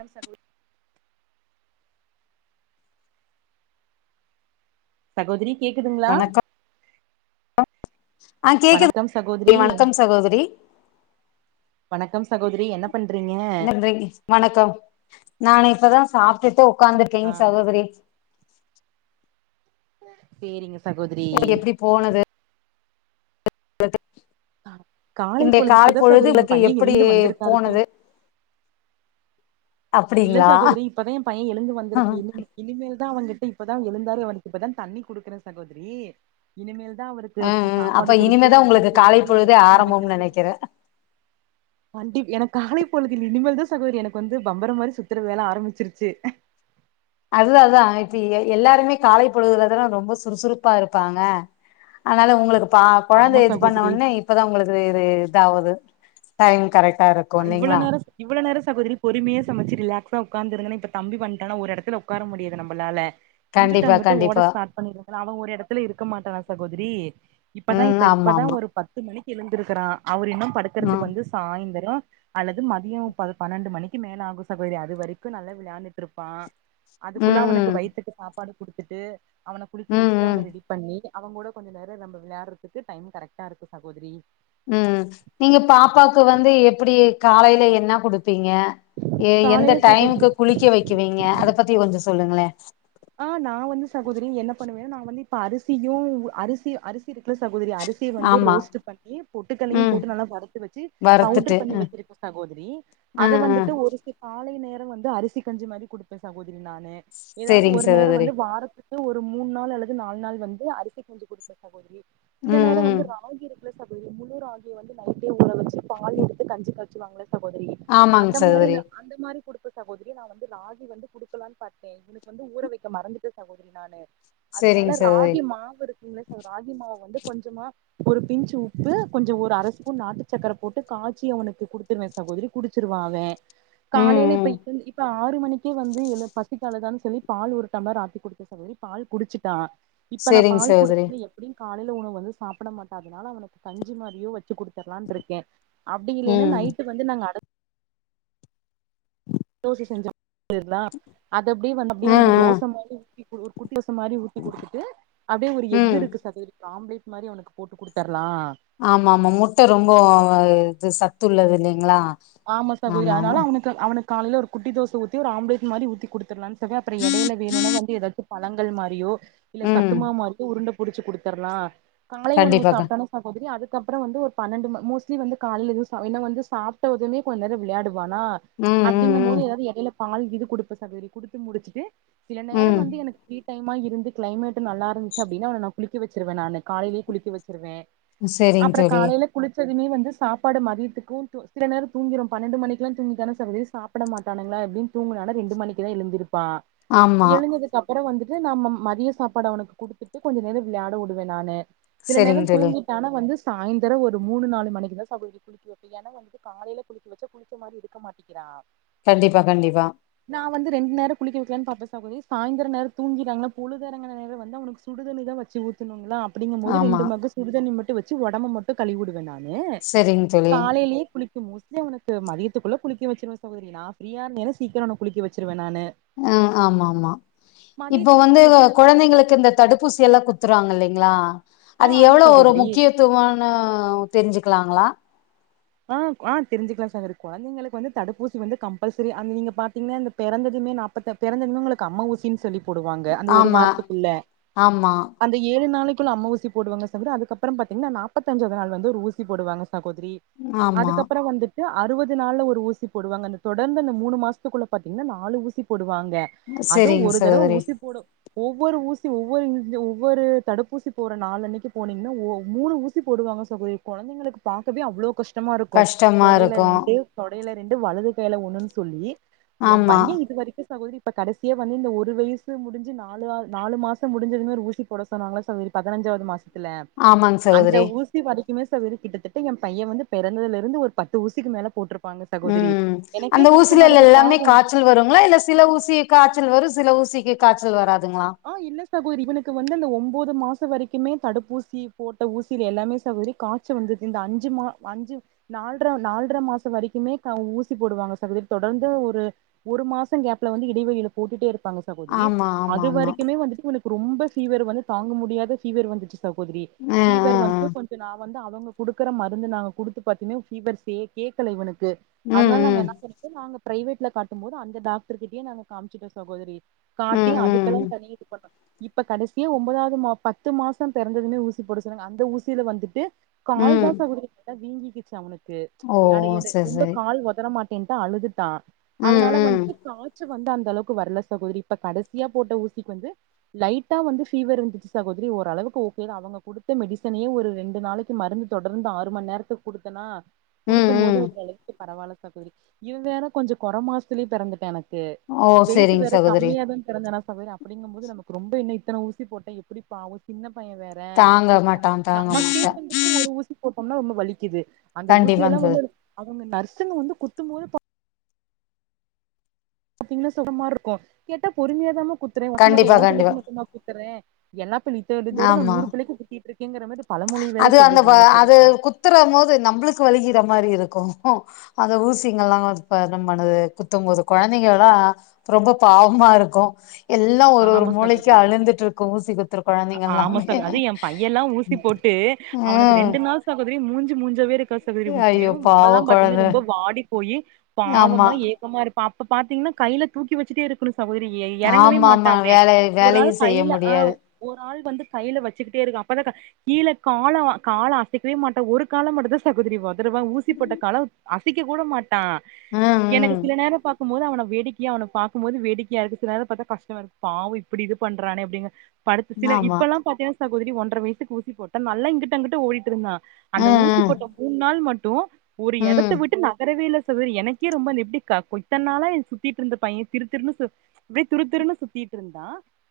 An சகோ சகோதரி கேக்குதுங்களா வணக்கம் ஆ கேக்குது வணக்கம் சகோதரி என் வணக்கம் சகோதரி வணக்கம் சகோதரி என்ன பண்றீங்க என்ன பண்றீங்க வணக்கம் நா இப்பதா சாப்ட்டுட்டு ஆ உக்காந்துருக்கேங் சகோதரி சேரிங்க சகோதரி உங்களுக்கு எப்டி போனது காலை இந்த கால் இப்பதா பொழுது சகோதரி என் உங்களுக்கு பையன் எப்டி எழுந்து வந்திருக்காரு தூ போனது இல்ல அப்டிங்களா சகோதரி இப்பதா ஏ பையே எழுந்து வந்துருக்கா ம் இனிமே இனிமேல் தா அவன்ங்கிட்ட இப்பதா எழுந்தாரு அவனுக்கு இப்பதா தண்ணி குடுக்குறே சகோதரி இனிமேல் தா அவருக்கு ம் சாப்பாடு அப்ப இனிமேதா குடுத்து உங்களுக்கு குளிக்க காலை வச்சு பொழுதே அவர் தூங்க ஆரம்பம்னு வைக்கிறதுக்கு நெனைக்கிறே கண்டிப் எனக் காலைப்பொழுதில் இனிமேல் தா சகோதரி எனக் வந்து பம்பரோ மாரி சுத்தற வேல ஆரம்பிச்சிருச்சு அதுதா அதா இப்ப எல் எல்லாருமே காலை பொழுதுல தான ரொம்போ சுறுசுறுப்பா இருப்பாங்க அத்னால உங்ளுக்கு பா ஆமா கொழந்தைய இது பண்ண சகோதரி உன்னே இப்பதா உங்களுக்கு வே இது இதாவுது டைம் கரெட்டா இருக் அ இவ்ளோ நேரோ சொல் இவ்ளோ நேரோ சகோதரி பொறுமையா சமைச்சு ரிலாக்ஸா உக்காந்துருந்தேனா இப்ப தம்பி வந்துட்டானா ஒரு இடத்துல உக்கார முடியல நம்மளால இங்கிட்ட கண்டிப்பா அங்கிட்டு ஓட கண்டிப்பா ஸ்டார்ட் பண்ணிருக்கா அவெ ஒரு இடத்துல இருக்க மாட்டா சகோதரி இப்பதா ம் இப்ப ஆமா இப்பதா ஆமா ஒரு பத்து மணிக்கு எழுந்திருக்கறா அவர் இன்னு ம் படுக்குறதுக்கு வந்து சாய்ந்தரோ அல்லது மதியோ பல் பன்னெண்டு மணிக்கு மேலாகு சகோதரி அது வரைக்கு நல்லா விளையாண்டுட்டுருப்பா அதுக்குள்ள ம் அவனுக்கு ம் வய்த்துக்கு சாப்பாடு குடுத்துட்டு அவன குளிக்க ம் வச்சுட்டு ம் அவன ரெடி பண்ணி அவுங்க கூட கொஞ்சோ நேரோ நம்ழ விளையாட்றதுக்கு டைம் கரெக்டாருக்கு சகோதரி ம் நீங்க பாப்பாக்கு வந்து எப்டி காலைல என்ன குடுத்தீங்க எந்த காலையில சகோதரி டைமுக்கு குளிக்க வைக்கவீங்க அத பத்தி கொஞ்சோ சொல்லுங்களே ஆ நா வந்து சகோதரி என்ன பண்ணுவேன்னா நா வந்து இப்ப அரிசியு அரிசி அரிசி இருக்குல சகோதரி அரிசிய வந்து ஆமா ரோஸ்ட் பண்ணி பொட்டுக்கல்லயு ம் போட்டு நல்லா வறுத்து வச்சி வறுத்துட்டு பவுடர் பண்ணி அ வச்சிருக்கோ சகோதரி அ அத அ வந்துட்டு ஒரு காலை நேரம் வந்து அரிசி கஞ்சி மாரி குடுப்பே சகோதரி நானு ஏதாவது சேரிங்க ஒரு நேரோ சகோதரி வந்து வாரத்துக்கு ஒரு மூணு நாள் அல்லது நாலு நாள் வந்து அரிசி கஞ்சு குடுப்பே சகோதரி சில ம் நேரோ ம் வந்து ராகிருக் இல்ல சகோதரி முழு ராகிய வந்து நைட்டே ஊற வச்சு பால் எடுத்து கஞ்சி காச்சுவாங்கள சகோதரி ஆமாங்க அந்த மாரி சகோதரி நா அந்த மாரி குடுப்பே சகோதரி நா வந்து ராகி வந்து குடுக்கலான்னு பாத்தேன் இவனுக்கு வந்து ஊற வைக்க மறந்துட்டே சகோதரி நானு சேரிங்க அதனால சகோதரி ராகி மாவு இருக்குங்ள சகோதரி ராகி மாவு வந்து கொஞ்சமா ஒரு பிஞ்சு உப்பு கொஞ்சோ ஒரு அர ஸ்பூன் நாட்டு சர்க்கர போட்டு காய்ச்சி அவனுக்கு குடுத் துருவே சகோதரி குடிச்சிருவா அவே ம் காலைல இப்ப ம் இப்ப ஆறு மணிக்கே வந்து எழு பசிக்கழுதா சொல்லி பால் ஒரு டம்லராத்தி குடுத்தே சகோதரி பால் குடிச்சிட்டா இப்ப நா சேரிங்க பால் சகோதரி குடுத்த அப்டியு காலைல வந்து சாப்பிட மாட்டா அப்டினால அவனுக்கு கஞ்சி மாரியோ வச்சு குடுத்துடலான்ருக்கே அப்டி இல்லைன்னா ம் நைட்டு வந்து நாங்க அ தோச செஞ்சா அப்டிய வ அத அப்டியே அ அவனுக்கு அ தோச மாரி [unintelligible] ஒரு குட்டி தோச மாரி ஊத்தி குடுத்துட்டு அப்படியே ஒரு எக்கு ம் இருக்கு சகோதரி ஒரு ஆம்லட் மாரி அவனுக்கு போட்டு கொடுத்தரலா ஆமா ஆமா முட்ட ரொம்ப இது சத்து உள்ளது இல்லைங்களா ஆமா சகோதரி அதனால அவனுக்கு அவனுக்கு காலைய ஒரு குட்டி தோச ஊத்தி ஒரு ஆம்லெட் மாரி ஊடுத்துடலாம்னு சக அப்புறோ இடையில வேணும்னா வந்து ஏதாச்சு பழங்கள் மாரியோ இல்ல ம் சத்துமா மாரியோ உருண்ட பிடிச்சு குடுடத்தடலா காலை உணவு கண்டிப்பாக்கா சாப்பிட்டான சகோதரி அதுக்கப்புறோ வந்து ஒரு பன்னெண்டு ம மோஸ்ட்லி வந்து கால எதுவு ச [unintelligible] வந்துாட்டு சாப் [unintelligible] துமே கொஞ்ச நேர விளையாடுவானா ம் ம் அப்படிங்கு போது ம் ஏதாவது எடையில பால் இது கொடுப்ப சகோதரி குடுத்து முடிச்சுட்டு சில நேர ம் வந்து எனக்கு ஃப்ரீ டைமா இருந்து கிளைமேடு நல்லாந்துச்சு அப்படின அவன ந குளிக்க வச்சிருருவே நானு காலையேயே குளிக்கவச்சிருவே சேரிங்க அப்புற தோழி காலையில குளிச்சதுமே வந்து சாப்பாடு மதியத்துக்கும் து சில நேர தூங்கிரு பன்னெண்டு மணிக்கெல்லா தூங்கிட்டானா சகோதரி சாப்பிட மாட்டானங்களா எப்பின்னு தூங்கினனா ரெண்டு மணிக்குதா எழுந்திருப்பா ஆமா எழுந்ததுக் அப் அப்புறோ வந்துட்டு நாம மதிய சாப்பாடு அவனுக்கு கொடுத்துட்டு கொஞ்சோ நேர விளையாட விடுவே நானு சில நேரோ சரிங்க தோழி தூங்கி ஆனா வந்து சாயந்தரம் ஒரு மூணு நாலு மணக்கு தா சகோதரி குளிக்க வைப்பே என வந்து காலையில குளிக்கவச்ச குளிச்ச மாரி இருக்க மாட்டிக்கிறா கண்டிப்பா கண்டிப்பா நா வந்து ரெண்டு நேர குளிக்க வைக்கலானு பாப்ப சகோதரி சாயந்தர நேர தூங்கிறார்களா பொழுது இறங்க நேர வந்து அவனுக்கு சுடுதண்ணி தா வச்சு ஊத்தனுங்களா அப்டிங்கபோது ஆமா ரெண்டு மக்கு சுடுதண்ணி மட்டு வச்சு உடம்ப மட்டு கழுவி உடுவே நானு ஏ சரிங்க தோழி காலைலயே சோ மோஸ்ட்லி அவனுக்கு மதியத்துக்குள்ள குளிக்க வச்சிருவே சகதரி நா ஃப்ரீயா இருந்தேனா சீக்கிரம் அவன குளிக்க வச்சருவே நானு அ ஆமா ஆமா இப்ப மதியத்துக்கு வந்து சகோதரி நா சாப்பாடு கொழந்தைங்களுக்கு இந்த தடுப் ஊசி எல்லா குத்துவாங்க இல்லலைங்களா ஆ அது ஆமா எவ்வளவு ஒரு சகோதரி முக்கிய த்வனு தெரிஞ்சுக்கலாங்களா ஆ ஆ தெரிஞ்சிக்கலா சகோதரி கொழந்தைங்களுக்கு வந்து தடுப்பூசி வந்து கம்பல்சரி அந்த நீங்க பாத்தீங்கன்னா இந்த பிறந்ததுமே நாற்பத்த பிறந்ததுமே உங்களுக்கு அம்ம ஊசின்னு சொல்லி போடுவாங்க அந்த ஒரு ஆமா வாரத்துக்குள்ள ஆமா அந்த ஏழு நாளைக்குள்ள அம்ம ஊசி போடுவாங்க சகோதரி அதுக்கப்புறம் பாத்தீங்கன்னா நாற்பத்தஞ்சாவ நாள் வந்து ஒரு ஊசி போடுவாங்க சகோதரி ஆமா அதுக்கப்பறோ வந்துட் டு அறுவது நாள்ல ஒரு ஊசி போடுவாங்க அந்த தொடர்ந்து அந்த மூணு மாசத்துக்குள்ள பாத்தீங்கன்னா நாலு ஊசி போடுவாங்க அதுவு சரிங்க ஒரு தடவ சகோதரி ஊசி போட ஒவ்வொரு ஊசி ஒவ்வொரு ஒவ்வொரு [unintelligible] ஒவ்வொரு தடுப்பூசி போற நாள் அன்னைக்கு போனீங்கன்னா ஓ மூணு ஊசி சி போடுவாங்க கொழந்தைங்களுக்கு பாக்கவே அவ்வளோ கஷ்டமா இருக்கு கஷ்டமா தொடையில இருக்கு இரண்டு தொடையில ரெண்டு வலது கையில ஒண்ணு சொல்லி எ ஆமா பைய இது வரைக்கு சகோதரி இப்ப கடைசியா வந்து இந்த ஒரு வயசு முடிஞ்சு நாலு அ நாலு மாச முடிஞ்சதுமே ஒரு ஊசி போட சொன்னாங்கள சகோதரி பதினஞ்சாவது மாச தில்ல ஆமாங்க அந்த சகோதரி ஊசி தி வரைக்குமே சகோதரி கிட்டத்தட்டு என் பைய வந்து பிறந்ததுல இருந்து ஒரு பத்து ஊசிக்கு மேல போட்டிருப் ம் அந்த ஊசில எல்லாமே பாவம் காய்ச்சல் வருங்களா இல்ல சில ஊசி காய்ச்சல் வரு சில ஊசிக்கு காய்ச்சல் வராதுங்களா ஆ இல்ல சகோதரி இவனுக்கு வந்து அந்த ஒன்பது மாச வரைக்குமே தடுப்பூசி போட்ட ஊசியில எல்லாமே சகோதரி கா ச்சல் வந்தது இந்த அஞ்சு மா அஞ்சு நால்ர நால்ர மாச வரைக்குமே க ஊசி போடுவாங்க சகோதரி தொடர்ந்து ஒரு ஒரு மாச கேப்ல வந்து இடைவெளியில போட்டுட்டே இருப்பாங்க சகோதரி ஆமா ஆமா அது ஆமா வரைக் கு வந்துட்டு இவனுக்கு ரொம்ப ஃபீவர் வந்து தாங்க முடியாத ஃபீவர் வந்துடுச்சு சகோதரி அ அ அ வந்து கொஞ் நா வந்து அவங்க குடுக்குற மருந்து நாங்க குடுத்து பாத்தீங்கன்னா ஃபீவர் சே கேக்கல இவனுக்கு ம் அதனால நாங்க ம் என்ன பண்ணிட்டோ நாங்க பிரைவேட்ல காட்டும் போது அந்த டாக்டர் கிட்டயே நாங்க காமிச்சுட்டோ சகோதரி காட்டி ம் அதுக்கெல்லா ம் தனியா இது பண்ணோ இப்ப கடைசியா ஒன்பதாவது மா பத்து மாசோ பிறந்துமே ஊசி போட சொன்னாங்க அந்த ஊசியில வந்துட்டு கால் ம் தா சகோதரி நல்லா வீங்கிச்சி அவனுக்கு ஓ ஏ அட எடு செரி ரொம்ப செரி கால் ஒதர மாட்டேன்டா அழுதுட் தா ம் அதனால ம் வந்துட்டு காய்ச வந்து அந்த அளவுக்கு வரல சகோதரி இப்ப கடைசியா போட்ட ஊசி க்கு வந்து லைட்டா வந்து ஃபீவர் இருந்துச்சி சகோதரி ஓரளவுக்கு ஓகே அவங்க குடுத்த மெடிசனே ஒரு ரெண்டு நாளை க்கு மருந்து தொடர்ந்து ஆறு மணி நேரத்துக்கு குடுத்தன்னா ம் குடுக்கும் போது ம் ஓரளவுக்கு பரவாயில்ல சகோதரி இது வேற கொஞ்சோ குற மாசத்துலே பிறந்துட்ட எனக் கு ஓ வெயிட் செரிங்க வேற சகோதரி கம்மியாதா திறந்தனா சகோதரி அப்டிங்கும்போது நமக்கு ரொம்ப என்ன இத்தன ஊசி போட்ட எப்டி பாவோ சின்ன பைய வேற தாங்க மாட்டா தாங்க நமக்கே மாட்டா வந்து ஒரு ஊசி போட்டோம்னா ரொம்ப வலிக்குது அந்த ஊசில்லா கண்டிப்பாங்க வந்து அவங்க நர்சிங்க வந்து குத்தும்போது பா அப்பீங்னா சொகமா இருக்கு கேட்டா பொறுமையாதாம குத்துற ஒர்க்கு மட்டு கண்டிப்பா ஓ பிள்ளைக்கு கண்டிப்பா மட்டும்தா குத்துறே எல்லாப் பிள்ளி இத்த இதோட ஆமா நூறுபிள்ளைக்கு கூத்திட்ருக்கேங்ற மாரி பல மொழி வேற சொல்லிடுறாங்க சகோதரி குத்துர போது நம்ளுக்கு வலிகிற மாரி இருக்கு அந்த ஊசிங்கல்லா ப ரம் பண்ணுது குத்தம்போது கொழந்தைங்க எல்லா ரொம்ப பாவமா இருக்கு எல்லா ஒரு ஒரு ஆமா மூளைக்கு சகோதரி அழுந்துட்டு இருக்கு ஊசி குத்துரு குழந்தைங்க எல்லாமே ட்டு அவனுக்கு ம் ரெண்டு நாள் சகோதரி மூஞ்சு மூஞ்சாவே இருக்காது சகோ சகோதரி ஐயோ என்னமோ முகல்லா பாவோ பாத்தீங்னா கொழந்த ரொம்ப வாடி போய் ஆமா பாவமா ஏக்கமா இருக் அப்ப பாத்தீங்னா கையில தூக்கி வச்சிட்டே இருக்குனு சகோதரி ஏ ஏறங்கவே ஆமா மாட ஆமா வேலை ஒரு வேலையு ஆள் செய்ய கையில ஆ முடியாது ஒரு ஆள் வந்து கையில வச்சிக்கிட்டே இருக்கு அப்பதா கிழ கால அவ கால அசைக்கவே மாட்டா ஒரு கால மட்டு்தா சகோதரி ஒதருவா ஊசி போட்ட கால அசைக்க கூட மாட்டா ம் எனக்கு ம் சில நேரம் பாத் க்குபோது அவன வேடிக்கையா அவன பாக்கும் போது வேடிக்கையா இருக்கு சில நேரம் பாத்த கஷ்டமா இருக்கு பாவோ இப்டி இது பண்றானே எப்டிங்க படுத்துட்டு சில ஆமா இப்ப எல்லாம் பாத்தேன சகோதரி ஒன்றரை வயசுக்கு ஊசி போட்ட நல்ல இங்கிட்ட அங்கட்டு ஓடிட்டு இருந்தா அந்த ஊசி ம் போட்ட மூனு நாள் மட்டு ஒரு ம் எடத்த ம் விட்டு நகர தேவையே இல்ல சகோதரி எனக்கே ரொம்ப லேப்டிக்ட்டிக்கா கொத்தன்னால சுத்திட்டு இருந்த பைய திரு திரு சுத் அப்டியே துருத்துருனு சுத்திட்டு இருந்தா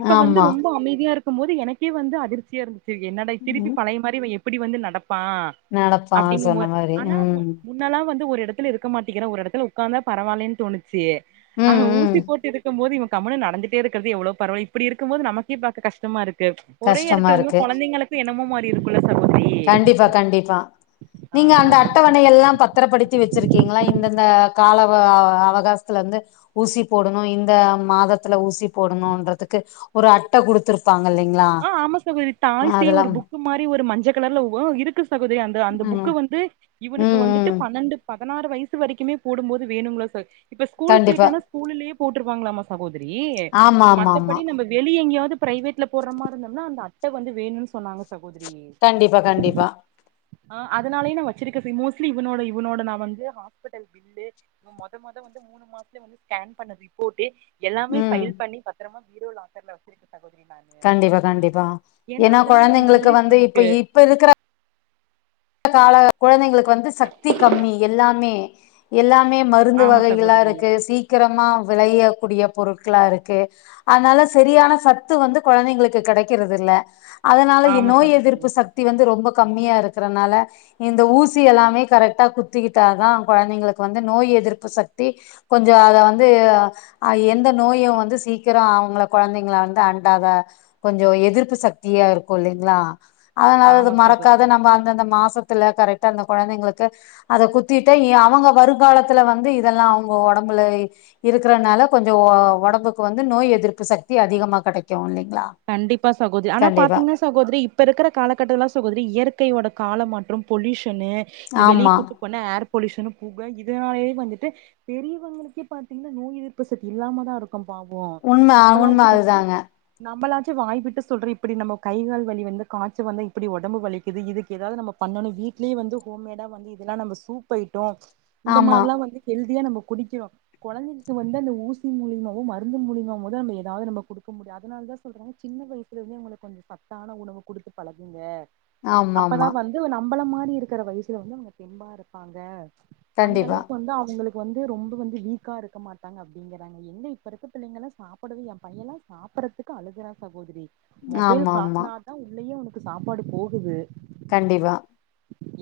இப்ப வந்து ஆமா ரொம்ப அமைதியா இருக்குபோது எனக்கே வந்து அதிர்ச்சியா இருந் து என்னடா திருப்பி ம் பழைய மாரி எப்டி வந்து நடப்பா நடப்பா அப்டிங்க சொன்ன மோய மாரி ஆனாமு மு ம் முன்னாலா வந்து ஒரு எடத்துல இருக்க மாட்டேங்கிற ஒரு எடத்துல உக்காந்தா பரவால்லன்னு தோணுச்சியே அவ ம் ம் ஊசி போட்டு இருக்கு போது இவ கம்முன்னு நடந்துட்டே இருக் ங்கிறது எவ்ளோ பரவால்ல இப்டி இருக்குபோது நமக்கே பாக்க கஷ்டமா இருக்கு ஒரே கஷ்டமா எடத்து வந்து இருக்கு கொழந்தைகளுக்கு எண்ணமோ மாரி இருக் குள்ள சகோதரி கண்டிப்பா கண்டிப்பா ஆ நீங்க அந்த அட்டவணை எல்லா பத் தரப்படுத்தி வச்சிருக்கீங்ளா இந்தந்த கால ஆ அவகாசத்துலயிருந்து ஊசி போடணு இந்த மாதத்ல ஊசி போடணு இன்றதுக்கு ஒரு அட் ட குடுத்துருப்பாங்க இல்லைங்ளா ஆ ஆமா சகோதரி தாய்சேய் அதெல்லா ஒரு புக்கு மாரி ஒரு மஞ்ச கலர்ல ஓ இருக்கு சகோதரி அந்த அந்த ம் புக்கு வந்து இவனுக்கு ம் வந்துட்டு ம் பன்னெண்டு பதனாறு வயசு வரைக்குமே போடும்போது வேணுங்களா சக் இப்ப ஸ்கூல் கண்டிப்பா போயிட்டானா ஸ்கூல்யே போட்ருவாங்கலாமா சகோதரி ஆமா ஆமா ஆமா மத்தபடி நம்ம வெளி எங்கேயாவது பிரைவேட்லப் போடுற மாரி இருந்தோம்னா அந்த அட்ட வந்து வேணுன்னு சொன்னாங்க சகோதரி கண்டிப்பா கண்டிப்பா ஆ அதனாலயேதா நா வச்சிருக்கே பி மோஸ்ட்லி இவனோட இவனோட நா வந்து ஹாஸ்பிட்டல் பில்லு மொத மொத வந்து மூனு மாசத்துலே வந்து ஸ்கேன் பண்ண ரிப்போட்டு எல்லாமே ம் ஃபைல் பண்ணி பத்திரமா பீரோ லாக்கர்ல வச்சுருக்கே சகோதரி நா கண்டிப்பா கண்டிப்பா ஏன்னா ஒரு கொழந்தைங்களுக்கு மெமரிஸ் வந்து இப்ப நமக்கு இப்ப இருக்கிற கால கொழந்தைங்களுக்கு வந்து சக்தி கம்மி எல்லாமே எல்லாமே மறு மருந்து ஆமா வகைகளா சகோதரி இருக்கு சீக்கிரமா வெளைய கூடிய பொருட்களா இருக்கு அதனால சரியான சத்து வந்து கொழந்தைங்களுக்கு கெடைக்கறது இல்ல அதனால ஆமா நோய் சகோதரி எதிர்ப்பு சக்தி வந்து ரொம்ப கம்மியா இருக்கிறனால இந்த ஊசி எல்லாமே கரெக்டா குத்திக்கிட்டாதா கொழந்தைங்களுக்கு வந்து நோய் எதிர்ப்பு சக்தி கொஞ்சோ அத வந்து அ எந்த நோயு வந்து சீக்கிரோ அவங்கள கொழந்தைங்கள வந்து அண்டாதா கொஞ்சோ எதிர்ப்பு சக்தியா இருக்கு இல்லைங்களா அதனால அது ஆமா மறக்காத சகோதரி நம்ம அந்தந்த மாசத்துல கரெக்டா அந்த கொழந்தைங்களுக்கு அத குத்திட்ட இனி அவங்க வருங்காலத்துல வந்து இதெல்லா அவங்க ஒடம்புல இருக்கறனால கொஞ்சோ ஒடம்புக்கு வந்து நோய் எதிர்ப்பு சக்தி அதிகமா கெடைக்கு இல்லைங்களா கண்டிப்பா சகோதரி ஆனா கண்டிப்பா பாத்தீங்கன்னா சகோதரி இப்போ இருக்கிற காலகட்ட சகோதரி இயற்கையோட காலமாற்றம் பொல்யூஷன்ன்னு இந்த வெளிய ஆமா கூட்டு போன ஏர் பொல்யூஷன்ன்னு புக இதனாலயே வந்துட்டு பெரியவங்களுக்கே பாத்தீங்கன்னா நோய் எதிர்ப்பு சக்தி இல்லாம தா இருக்கு பவோ உண்ம உண்ம நம்மளாச்சு வந்து அதுதாங்க நம்மளாச்சு வாய்விட்டு சொல்றோ இப்டி நம்ம கை கால் வலி வந்து காய்ச்ச வந்து இப்டி ஒடம்பு வலிக்குது இதுக்கு ஏதாவது நம்ம பண்ணணு வீட்லயே வந்து ஹோம்மேடா வந்து இதெல்லா நம்ம சூப் ஐட்டம் இந்த ஆமா மாரிலா வந்து ஹெல்தியா நம்ம குடிக்கிறோ கொழந்தைக்கு வந்து அந்த ஊசி மூலியமாவோ மருந்து மூலியமாவோ தா நம்ம ஏதாவது நம்ம குடுக்க முடியாது அதனால தா சொல்றே சின்ன வயசுல இருந்துே உங்களுக்கு கொஞ்சோ சத்தான உணவு குடுத்து பழகுங்க ஆமா அப்பதா ஆமா வந்து நம்பள மாரி இருக்கிற வயசுல வந்து அவங்க தெம்பா இருப்பாங்க அந்த கண்டிப்பா அளவுக்கு வந்து அவங்களுக்கு வந்து ரொம்ப வந்து வீக்கா இருக்க மாட்டாங்க அப்டிங்கறாங்க என்ன இப்ப இருக்க பிள்ளைங்க சாப்டறது எ பையன்ல்லா சாப்டறது இதுக்கு அழுகறா சகோதரி. மொபைல் ஆமா ஆமா காட்னாதா உள்ளேயே சாப்பாடு போகுது. கண்டிப்பா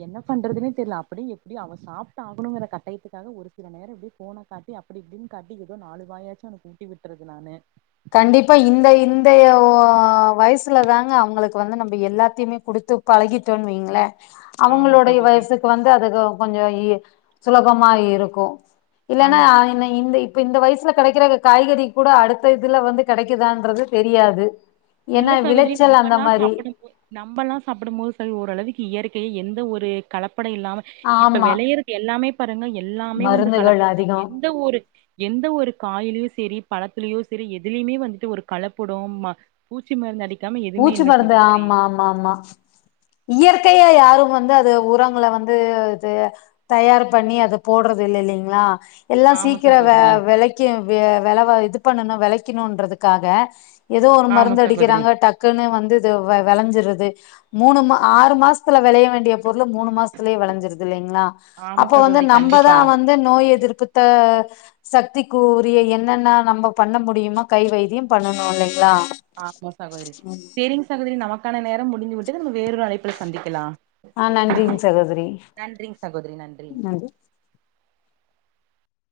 என்ன பண்றதுன்னே தெரியல அப்டிய எப்டி அவ சாப்ட்டு ஆகணுங்கிற கட்டயத்துக்காக ஒரு செல நேரோ எப்டி போனை காட்டி அப்டி இப்டின்னு காட்டி ஏதோ நாலு வாயாச்சுஊட்டி விட்டுறது நானு கண்டிப்பா இந்த இந்த வயசுல தாங்க அவங்களுக்கு வந்து நம்ம எல்லாத்தையுமே குடுத்து பழகிட்டோன்னு வைங்களே ஆமா அவங்களுடைய சகோதரி வயசுக்கு வந்து அது கொஞ்சோ இ சுலபமா இருக்கு இல்லன்னா ஆமா இந்த இப்ப இந்த வயசுல கெடைக்கிற காய்கறி கூட அடு அடுத்த இதுல வந்து கெடைக்குதான்றது தெரியாது இல்ல ஏன்னா சகோதரி விளைச்சல் அந்த நம்மல்லா மாரி சாப்டும்போது நம்மல்லா சாப்டும் போது சரி ஓரளவுக்கு இயற்கையை எந்த ஒரு கலப்பட இல்லாம இப்ப ஆமா வெளையறது எல்லாமே பாருங்க எல்லாமே வந்து மருந்துகள் கலப்படம் தா அதிகோ எந்த ஒரு எந்த ஒரு காயிலயு சரி பழத்தலயு சரி எதுலயுமே வந்துட்டு ஒரு கலப்படோ ம பூச்சி மருந்து அடிக்காம எதுவுமே பூச்சி இல்ல மருந்து சகோதரி ஆமா ஆமா ஆமா இயற்கைய யாரு வந்து அது உரங்களவந்து இது தயார் பண்ணி அது போடுறது இல்ல இல்லைங்களா எல்லா ஆமா சீக்கிரோ வ சகோதரி வெளைக்கு வெ வெளவ இது பண்ணணு வெளைக்கணு என்றதுக்காக ஏதோ ஒரு ஆமா மருந்து சகோதரி அடிக்கிறாங்க டக்குன்னு வந்து இது வெளஞ்சறது மூணு மா ஆறு மாசத்துல வெளைய வேண்டிய பொருள் மூணு மாசத்துலேயே வெளைஞ்சிருது இல்லைங்களா ஆமா அப்ப வந்து சகோதரி நம்மதா கண்டிப்பா வந்து நோய் எதிர்ப்புத்த சத்தி கூறிய என்னென்ன நம்ம பண்ண முடியுமோ கை வைத்தியம் பண்ணனு இல்லிங்ளா ஆமா சகோதரி. சேரிங் ‌சகோதிரி நமக்கான நேரம் முடிந்து விட்டுது நம்ம வேறரு அழைப்பில் சந்திக்லா ஆ நன்றிங் சகோதரி நன்றிங் சகோதரி நன்றி